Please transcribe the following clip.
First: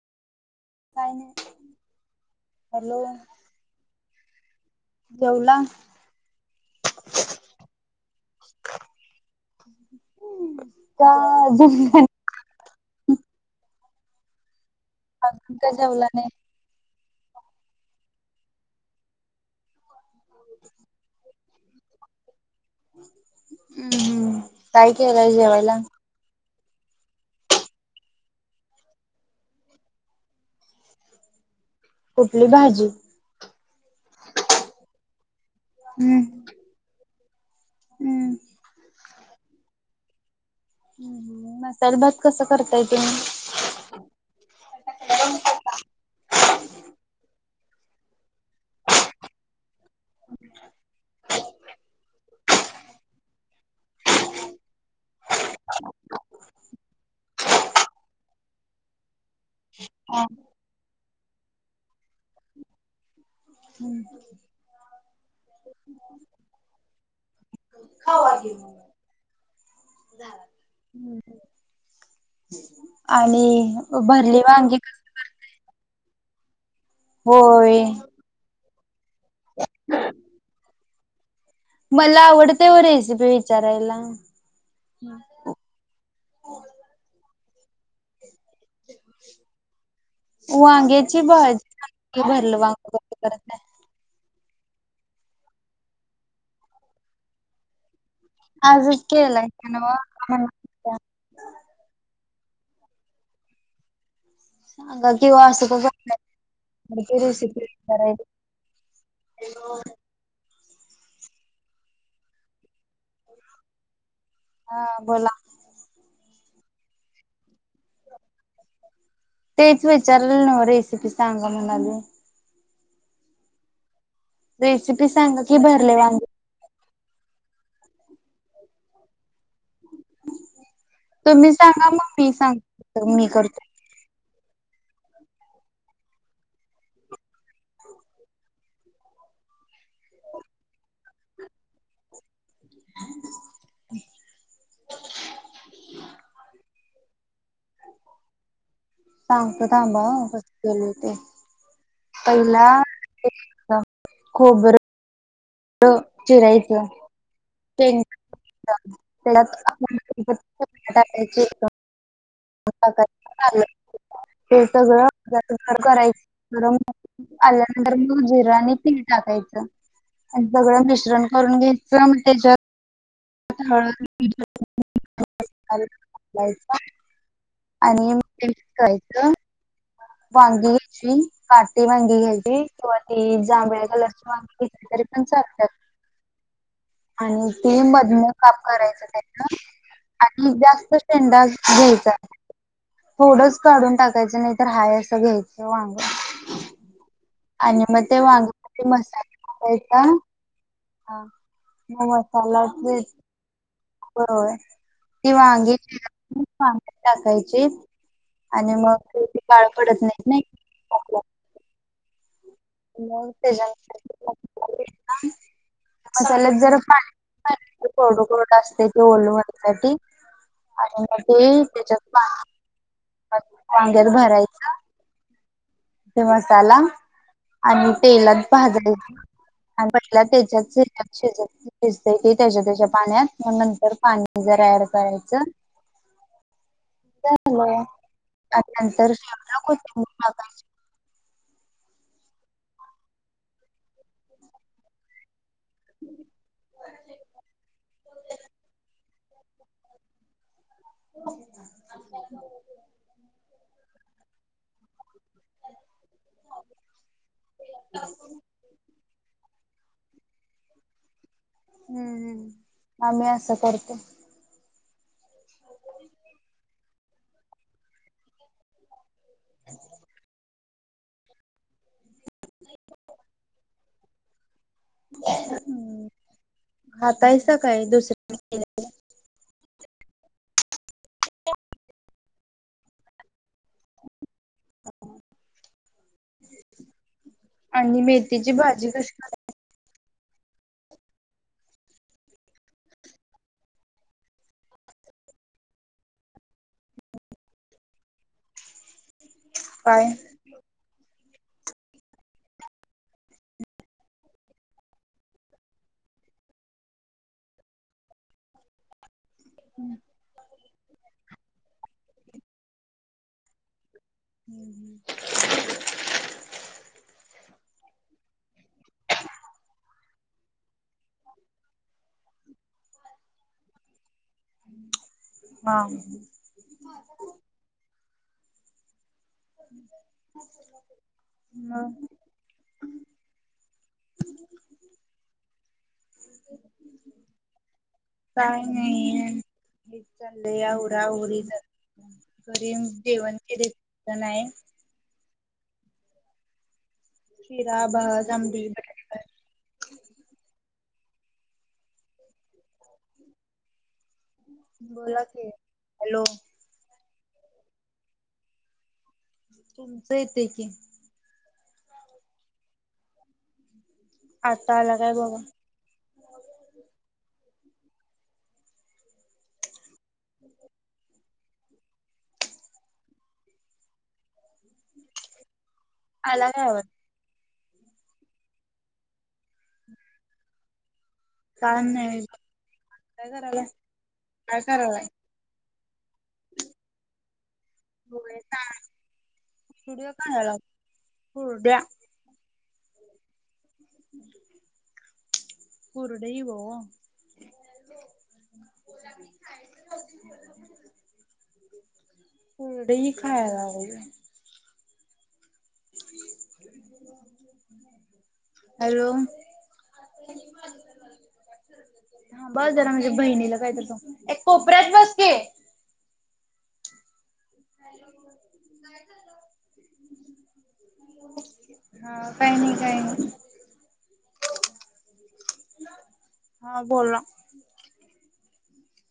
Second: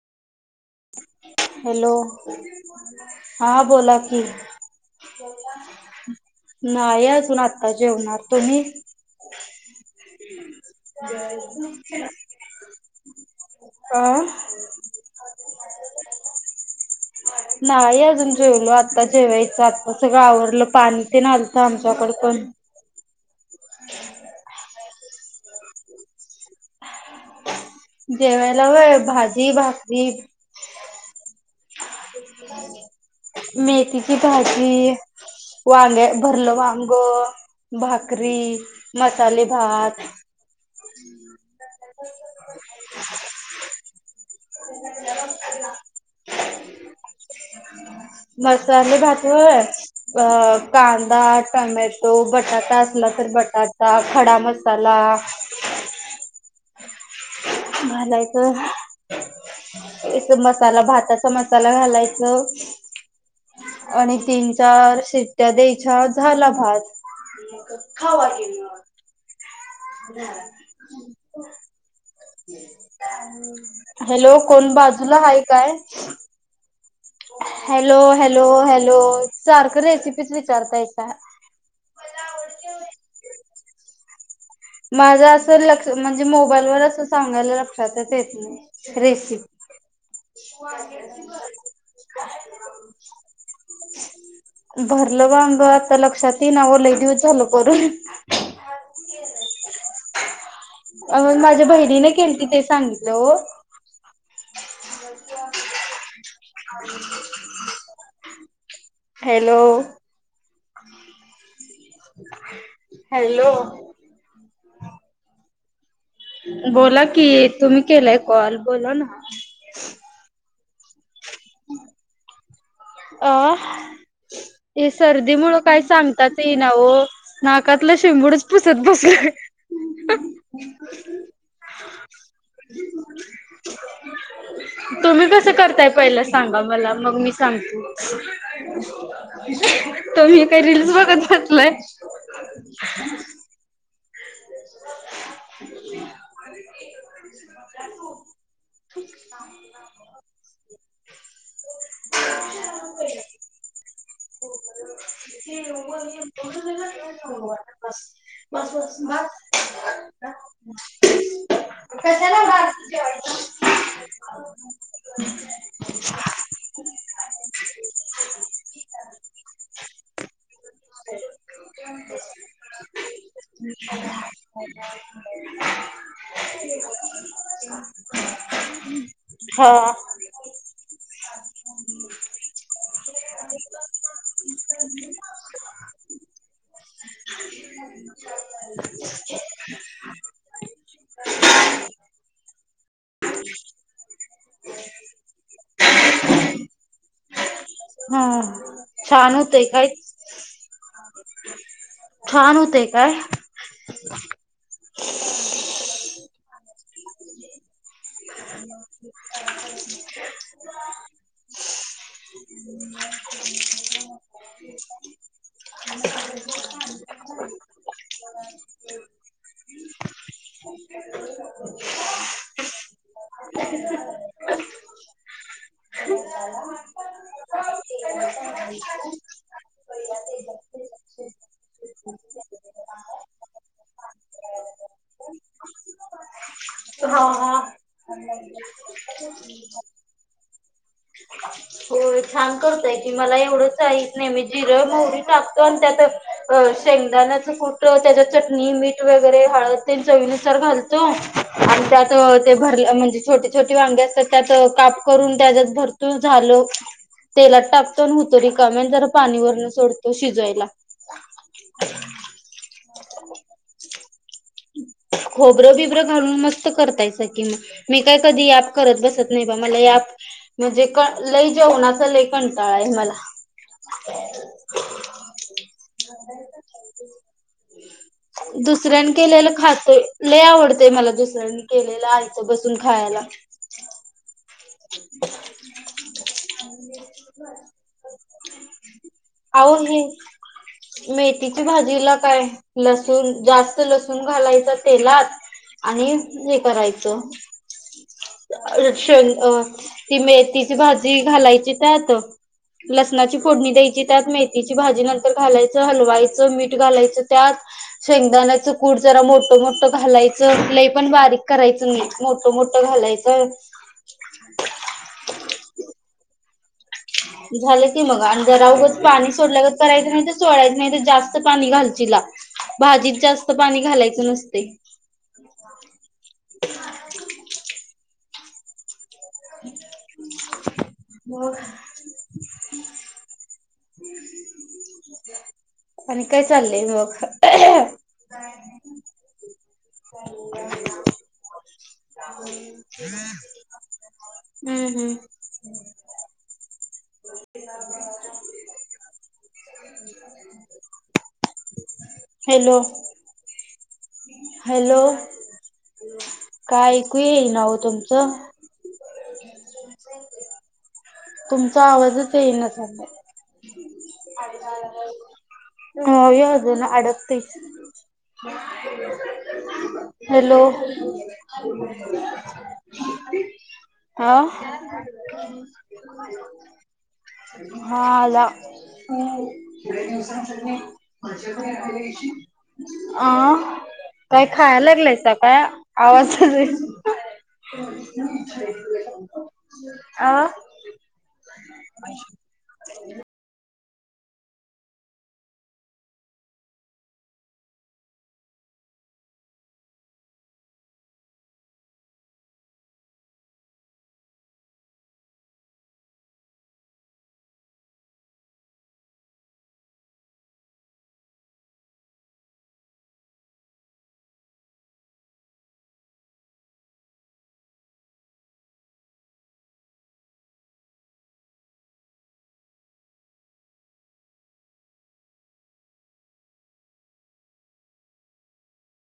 काय नाही hello hello हा बोला की. जेवला नाही अजून आता जेवणार. तुम्ही का जेवला अं. का जेवला नाही. नाही अजून जेवलो, आता जेवायचं आ सगळा आवरलं पाणी तेन आलं. इत आमच्याकड पण. हम्म हम्म काय केला जेवायला. जेवायला वव्हय भाजी भाकरी. कुठली भाजी मेथीची भाजी वांग्या हम्म भरलं वांग. हम्म भाकरी. मसाले भात. मसाले भात कस करताय तुम्ही. [inaudible] मसाले भात व्हय अ कांदा टोमॅटो बटाटा असला तर बटाटा खडा मसाला. मलाय तर मसाला भात मसाला घालायच आणि तीन चार शिट्ट्या द्यायच्या झाला भात. खावा की मग. [inaudible] आणि हॅलो भरली कोण वांगी कस? बाजूला आहेा काय होय हॅलो हॅलो हॅलो हॅलो सारख रेसिपी विचारताय स मला आवडते व रेसिपी विचारायला माझा अस लक्ष म्हणजे मोबाईलवर अस सांग ा लक्षातच येत नाही रेशीिप वांग्याची भाजी भरलं वांग करत नाही भरलं बाब आता लक्षात ये नावलही दिवस झाल करून आज केला ना वा तिथे सांगितलं हो सांगा किंवा असं काके दिवशी कराय हॅलो हॅलो हा बोला बोला की तुम्ही केलाय कॉल बोला ना तेच विचार ना वाट रे चांगा म्हणाज अं ते रेसिपी सर्दी सांगा मु की काय भरले वांगे सांगतात ये ना हो नाकातलं शेंबूडच पुसत बसला तुम्ही सांगा मग मी सांग मी करतो तुम्ही कसं करताय पहिलं सांगा मला मग मी सांगते त मही काही रीलल्स बघत असलंय सांगतो थांबा कस केलं [unintelligible] पहिला खोबरं चिरायचं बस शेंगदाणे त्यात बस [unintelligible] हे सगळं [unintelligible] आल्यानंतर मग जिरं आणि तीळ टाकायचं आणि सगळं मिश्रण करून घ्यायचं म त्याच्यात हळद आणि मीठ एकत्र करायचं मग हा. वांगी काठी वांगी घ्यायची किंवा ती जांभळ कलरची वांगी घेतली तरी पण चालतात आणि ती म काप करायच त्याच आणि जास्त शेंडा घ्यायचा. थोडेच काढून टाकायचं नाही तर हाय असं घ्यायचं वांग आणि मग ते हा वांग मसाला छान होतय काय? टकायचा छान होतेय काय? बरोबर ती वांगी पाण्यात टाकायची आणि मग ती काळ पडत [unintelligible] नाहीत नाही ह [inaudible] मग त्या मसाल्यात जरा पाणी घालायचं कोरडं कोरडं असते ते ओलवण्यासाठी आणि म ते त्याच्यात वांग्यात भरायचं. [unintelligible] ते मसाला आणि तेलात भाजायचे आणि पहिला त्याच्यात शिजत शिजत त्याच्या त्याच्या पाण्यात म नंतर पाणी जरा ऍड करायचं हा झालं हा. मग आणि नंतर कोथिंबीर टाकायची. होय छान करतय की मला एवढंच जाईत नाही मी जिरं मोहरी टाकतो. प त्यात शेंगदाण्याचं कुट, त्याच्या चटणी, मीठ वगैरे हळद ते चवीनुसार घाला आणि त्यात ते घट म्हणजे छोटे छोटे वांगे असतात त्यात काप करून त्याजात भर तू झाल तेलात टाकतो होतो रिकामेच पाणी वरन सोडतो शिजवायला. हम्म हम्म आम्ही असं करतो. खोबरं बिब्रं घालून मस्त करतायचा की मग मी काय कधी याप करत बसत नाही बा मला म्हणजे क लय जेवणाचा लय कंटाळा आहे. मला म् हातायचं काय दुसऱ्यानी के खातो लय आवडतेय मला दुसऱ्यांनी केलेलं आहे. बसून खायला. आणि मेथीची भाजी कशी क अहो हे मेथीच्या भाजीला काय लसण जास्त लसण घालायच. तेलात आणि हे करायचं श अ करताय ती मेथीची भाजी घालायची त्यात लसणाची फोडणी द्यायची. त्यात मेथीची भाजी नंतर घालायचं हलवायचं मीठ घालायचं त्यात शेंगदाण्या कूड जरा मो ोट मोठं घालायचं. लही पण बारीक करायचं मी मोठ मोठं घालायचं. हम्म ह झालं ते मग आणि जरागच पाणी सोडल्या ग करायचं. नाही तर सोडायचं. नाही तर जास्त पाणी घालची ला भाजीत जास्त पाणी घालायचं नसते. हा मग म [unintelligible] आणि काय चाललंय मग हे लेहरा री घरी जवण केले नाही आहे. हम् खिरा बज आमदी हॅलो हॅलो बोला क हॅलो क नाव तुमचं तुमचं येते कि तुमचा आवाजच येई न लला आता आला काय बघ हो येज ना अडकते. हम हॅलो हा अलाग आवत हाला काय नाही काय अ करायलाय काय खायला लागलंयस काय. आवाज कुरड्या अ हो द्या कुरडइ ओ दही खायला व हॅलो. बस जरा माझ्या बहिणीला काय तर तो, ए कोपऱ्यात बस की हा. काही नाही. काही नाही. हा बोल